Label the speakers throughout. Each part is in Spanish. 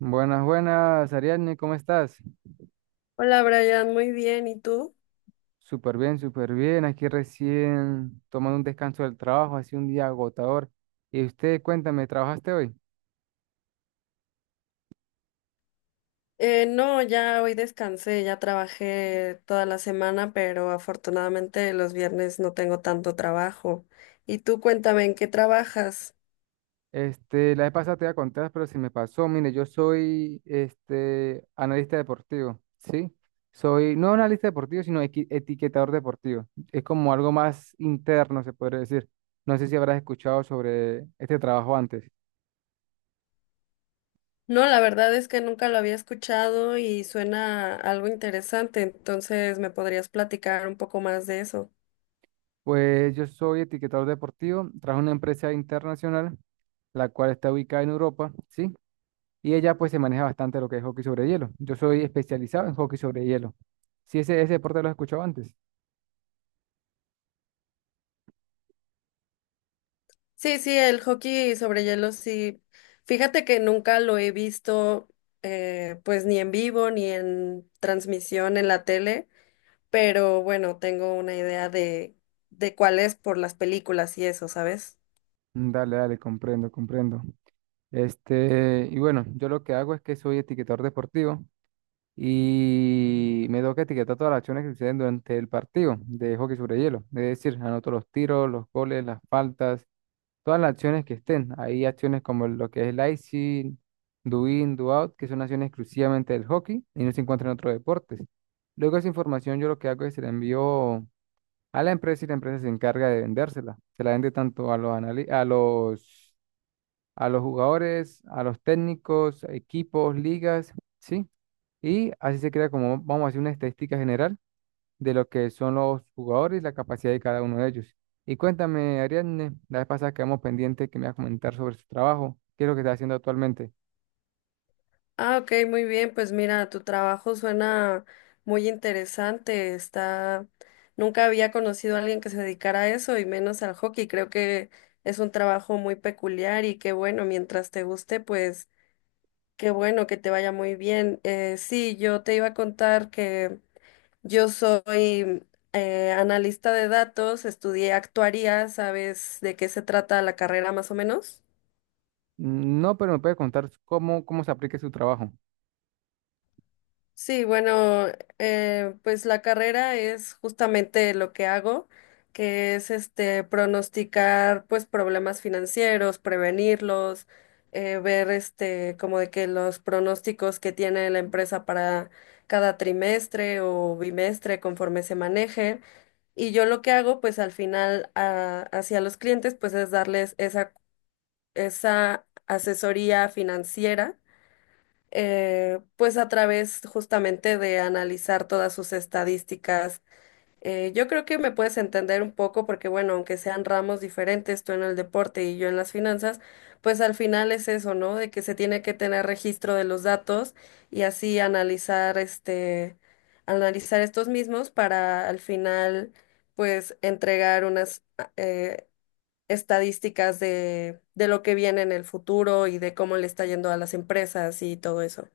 Speaker 1: Buenas, buenas, Ariadne, ¿cómo estás?
Speaker 2: Hola Brian, muy bien, ¿y tú?
Speaker 1: Súper bien, súper bien. Aquí recién tomando un descanso del trabajo, ha sido un día agotador. Y usted, cuéntame, ¿trabajaste hoy?
Speaker 2: No, ya hoy descansé, ya trabajé toda la semana, pero afortunadamente los viernes no tengo tanto trabajo. Y tú cuéntame, ¿en qué trabajas?
Speaker 1: La vez pasada te iba a contar, pero se me pasó. Mire, yo soy analista deportivo, ¿sí? Soy no analista deportivo, sino etiquetador deportivo. Es como algo más interno, se podría decir. No sé si habrás escuchado sobre este trabajo antes.
Speaker 2: No, la verdad es que nunca lo había escuchado y suena algo interesante, entonces me podrías platicar un poco más de eso.
Speaker 1: Pues yo soy etiquetador deportivo, trabajo en una empresa internacional, la cual está ubicada en Europa, ¿sí? Y ella pues se maneja bastante lo que es hockey sobre hielo. Yo soy especializado en hockey sobre hielo. Sí, ese deporte lo he escuchado antes.
Speaker 2: Sí, sí, el hockey sobre hielo, sí. Fíjate que nunca lo he visto, pues ni en vivo ni en transmisión en la tele. Pero bueno, tengo una idea de cuál es por las películas y eso, ¿sabes?
Speaker 1: Mm, dale, dale, comprendo, comprendo. Y bueno, yo lo que hago es que soy etiquetador deportivo y me toca etiquetar todas las acciones que suceden durante el partido de hockey sobre hielo. Es decir, anoto los tiros, los goles, las faltas, todas las acciones que estén. Hay acciones como lo que es el icing, do in, do out, que son acciones exclusivamente del hockey y no se encuentran en otros deportes. Luego esa información yo lo que hago es se la envío a la empresa y la empresa se encarga de vendérsela. Se la vende tanto a a los jugadores, a los técnicos, a equipos, ligas, ¿sí? Y así se crea como, vamos a decir, una estadística general de lo que son los jugadores y la capacidad de cada uno de ellos. Y cuéntame, Ariadne, la vez pasada quedamos pendiente que me vas a comentar sobre su trabajo. ¿Qué es lo que está haciendo actualmente?
Speaker 2: Ah, ok, muy bien, pues mira, tu trabajo suena muy interesante. Nunca había conocido a alguien que se dedicara a eso y menos al hockey, creo que es un trabajo muy peculiar y qué bueno, mientras te guste, pues qué bueno que te vaya muy bien. Sí, yo te iba a contar. Yo soy analista de datos, estudié actuaría, ¿sabes de qué se trata la carrera más o menos?
Speaker 1: No, pero me puede contar cómo se aplica su trabajo.
Speaker 2: Sí, bueno, pues la carrera es justamente lo que hago, que es pronosticar pues problemas financieros, prevenirlos, ver como de que los pronósticos que tiene la empresa para cada trimestre o bimestre conforme se maneje. Y yo lo que hago, pues al final hacia los clientes, pues es darles esa asesoría financiera, pues a través justamente de analizar todas sus estadísticas. Yo creo que me puedes entender un poco porque, bueno, aunque sean ramos diferentes, tú en el deporte y yo en las finanzas, pues al final es eso, ¿no? De que se tiene que tener registro de los datos y así analizar estos mismos para al final, pues, entregar unas estadísticas de lo que viene en el futuro y de cómo le está yendo a las empresas y todo eso.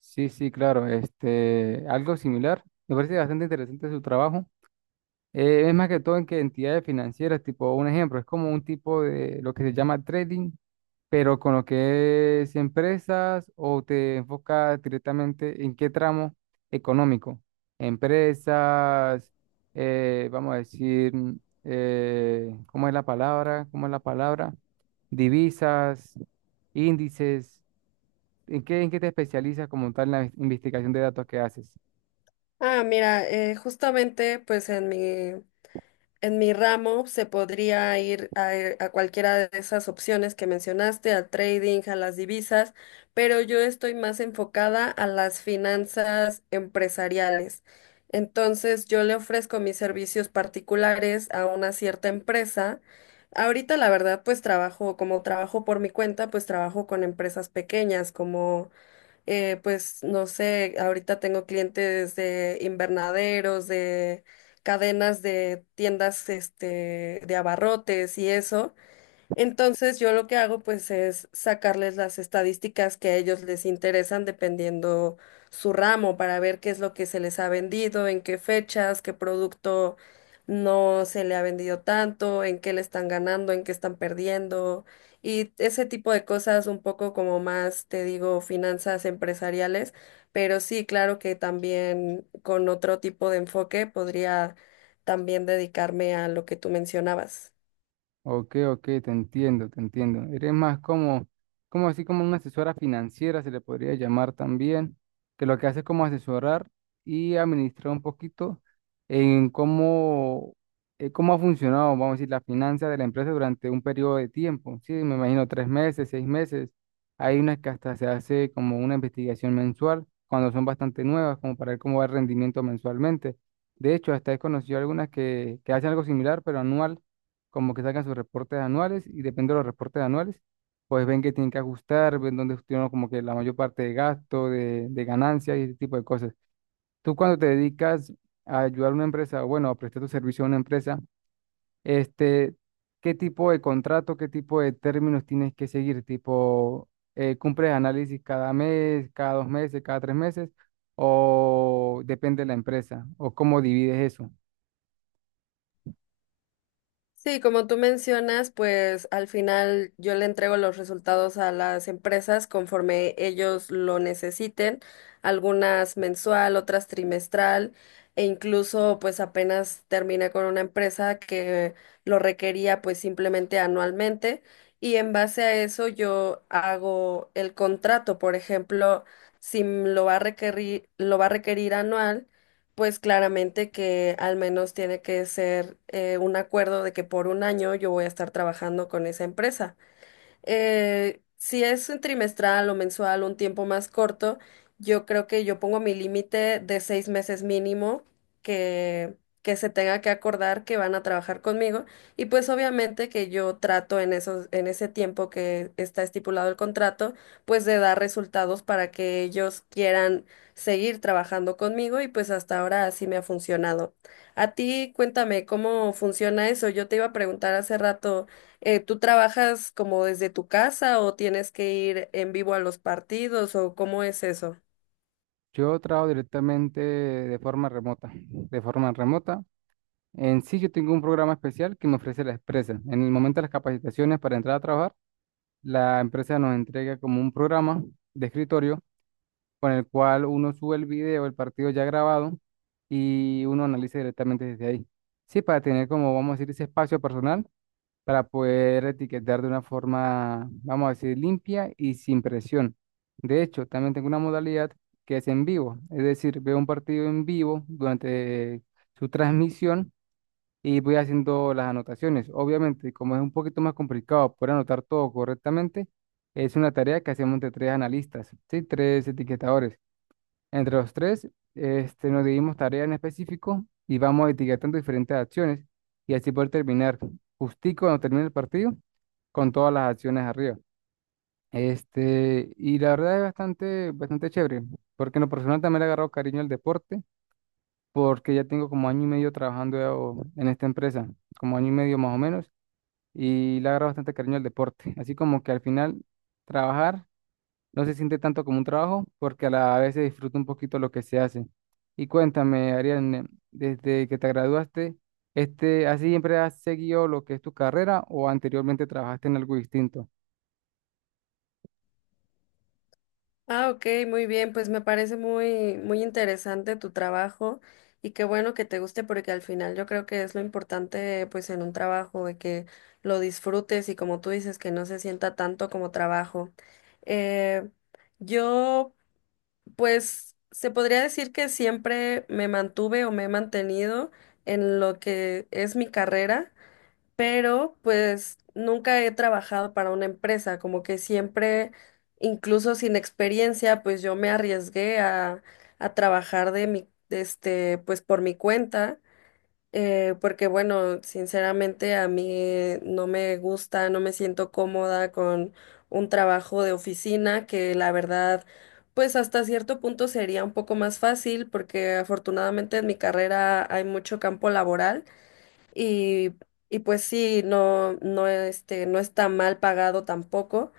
Speaker 1: Sí, sí, claro, este, algo similar. Me parece bastante interesante su trabajo. Es más que todo en que entidades financieras, tipo un ejemplo, es como un tipo de lo que se llama trading, pero con lo que es empresas, o te enfocas directamente en qué tramo económico. Empresas, vamos a decir, ¿cómo es la palabra? ¿Cómo es la palabra? Divisas, índices. En qué te especializas como tal en la investigación de datos que haces?
Speaker 2: Ah, mira, justamente pues en mi ramo se podría ir a cualquiera de esas opciones que mencionaste, al trading, a las divisas, pero yo estoy más enfocada a las finanzas empresariales. Entonces, yo le ofrezco mis servicios particulares a una cierta empresa. Ahorita, la verdad, pues trabajo, como trabajo por mi cuenta, pues trabajo con empresas pequeñas, como pues no sé, ahorita tengo clientes de invernaderos, de cadenas de tiendas, de abarrotes y eso. Entonces yo lo que hago pues es sacarles las estadísticas que a ellos les interesan dependiendo su ramo para ver qué es lo que se les ha vendido, en qué fechas, qué producto no se le ha vendido tanto, en qué le están ganando, en qué están perdiendo y ese tipo de cosas un poco como más, te digo, finanzas empresariales, pero sí, claro que también con otro tipo de enfoque podría también dedicarme a lo que tú mencionabas.
Speaker 1: Ok, ok, te entiendo, te entiendo. Eres más como, como así como una asesora financiera, se le podría llamar también, que lo que hace es como asesorar y administrar un poquito en cómo, cómo ha funcionado, vamos a decir, la finanza de la empresa durante un periodo de tiempo. Sí, me imagino tres meses, seis meses. Hay unas que hasta se hace como una investigación mensual, cuando son bastante nuevas, como para ver cómo va el rendimiento mensualmente. De hecho, hasta he conocido algunas que hacen algo similar, pero anual, como que sacan sus reportes anuales y depende de los reportes anuales, pues ven que tienen que ajustar, ven dónde tienen como que la mayor parte de gasto, de ganancias y ese tipo de cosas. Tú cuando te dedicas a ayudar a una empresa, o bueno, a prestar tu servicio a una empresa, este, ¿qué tipo de contrato, qué tipo de términos tienes que seguir? Tipo, ¿cumples análisis cada mes, cada dos meses, cada tres meses? ¿O depende de la empresa? ¿O cómo divides eso?
Speaker 2: Sí, como tú mencionas, pues al final yo le entrego los resultados a las empresas conforme ellos lo necesiten, algunas mensual, otras trimestral, e incluso pues apenas terminé con una empresa que lo requería pues simplemente anualmente y en base a eso yo hago el contrato, por ejemplo, si lo va a requerir, lo va a requerir anual. Pues claramente que al menos tiene que ser un acuerdo de que por un año yo voy a estar trabajando con esa empresa. Si es un trimestral o mensual, un tiempo más corto, yo creo que yo pongo mi límite de 6 meses mínimo que, que se tenga que acordar que van a trabajar conmigo. Y pues obviamente que yo trato en en ese tiempo que está estipulado el contrato, pues de dar resultados para que ellos quieran seguir trabajando conmigo y pues hasta ahora así me ha funcionado. A ti, cuéntame cómo funciona eso. Yo te iba a preguntar hace rato. ¿Tú trabajas como desde tu casa o tienes que ir en vivo a los partidos o cómo es eso?
Speaker 1: Yo trabajo directamente de forma remota. De forma remota. En sí, yo tengo un programa especial que me ofrece la empresa. En el momento de las capacitaciones para entrar a trabajar, la empresa nos entrega como un programa de escritorio con el cual uno sube el video, el partido ya grabado, y uno analiza directamente desde ahí. Sí, para tener como, vamos a decir, ese espacio personal para poder etiquetar de una forma, vamos a decir, limpia y sin presión. De hecho, también tengo una modalidad que es en vivo, es decir, veo un partido en vivo durante su transmisión y voy haciendo las anotaciones. Obviamente, como es un poquito más complicado poder anotar todo correctamente, es una tarea que hacemos entre tres analistas, ¿sí? Tres etiquetadores. Entre los tres, este, nos dividimos tareas en específico y vamos etiquetando diferentes acciones y así poder terminar justico cuando termine el partido con todas las acciones arriba. Y la verdad es bastante, bastante chévere, porque en lo personal también le he agarrado cariño al deporte, porque ya tengo como año y medio trabajando en esta empresa, como año y medio más o menos, y le he agarrado bastante cariño al deporte. Así como que al final trabajar no se siente tanto como un trabajo porque a la vez se disfruta un poquito lo que se hace. Y cuéntame, Ariane, desde que te graduaste, este, ¿así siempre has seguido lo que es tu carrera o anteriormente trabajaste en algo distinto?
Speaker 2: Ah, ok, muy bien, pues me parece muy, muy interesante tu trabajo y qué bueno que te guste porque al final yo creo que es lo importante pues en un trabajo de que lo disfrutes y como tú dices que no se sienta tanto como trabajo. Eh, yo pues se podría decir que siempre me mantuve o me he mantenido en lo que es mi carrera. Pero pues nunca he trabajado para una empresa, como que siempre, incluso sin experiencia, pues yo me arriesgué a trabajar de mi, de este, pues por mi cuenta, porque bueno, sinceramente a mí no me gusta, no me siento cómoda con un trabajo de oficina que la verdad. Pues hasta cierto punto sería un poco más fácil porque afortunadamente en mi carrera hay mucho campo laboral, y, y pues sí, no, no, no está mal pagado tampoco,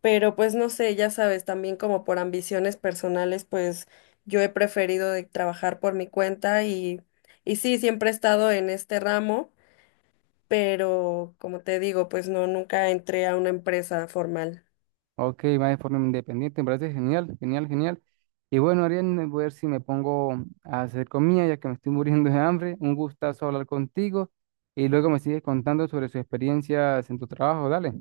Speaker 2: pero pues no sé, ya sabes, también como por ambiciones personales, pues yo he preferido de trabajar por mi cuenta y sí, siempre he estado en este ramo, pero como te digo, pues no, nunca entré a una empresa formal.
Speaker 1: Ok, va de forma independiente, me parece genial, genial, genial. Y bueno, Ariane, voy a ver si me pongo a hacer comida ya que me estoy muriendo de hambre. Un gustazo hablar contigo y luego me sigues contando sobre sus experiencias en tu trabajo. Dale,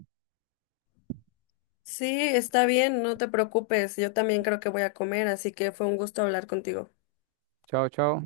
Speaker 2: Sí, está bien, no te preocupes, yo también creo que voy a comer, así que fue un gusto hablar contigo.
Speaker 1: chao, chao.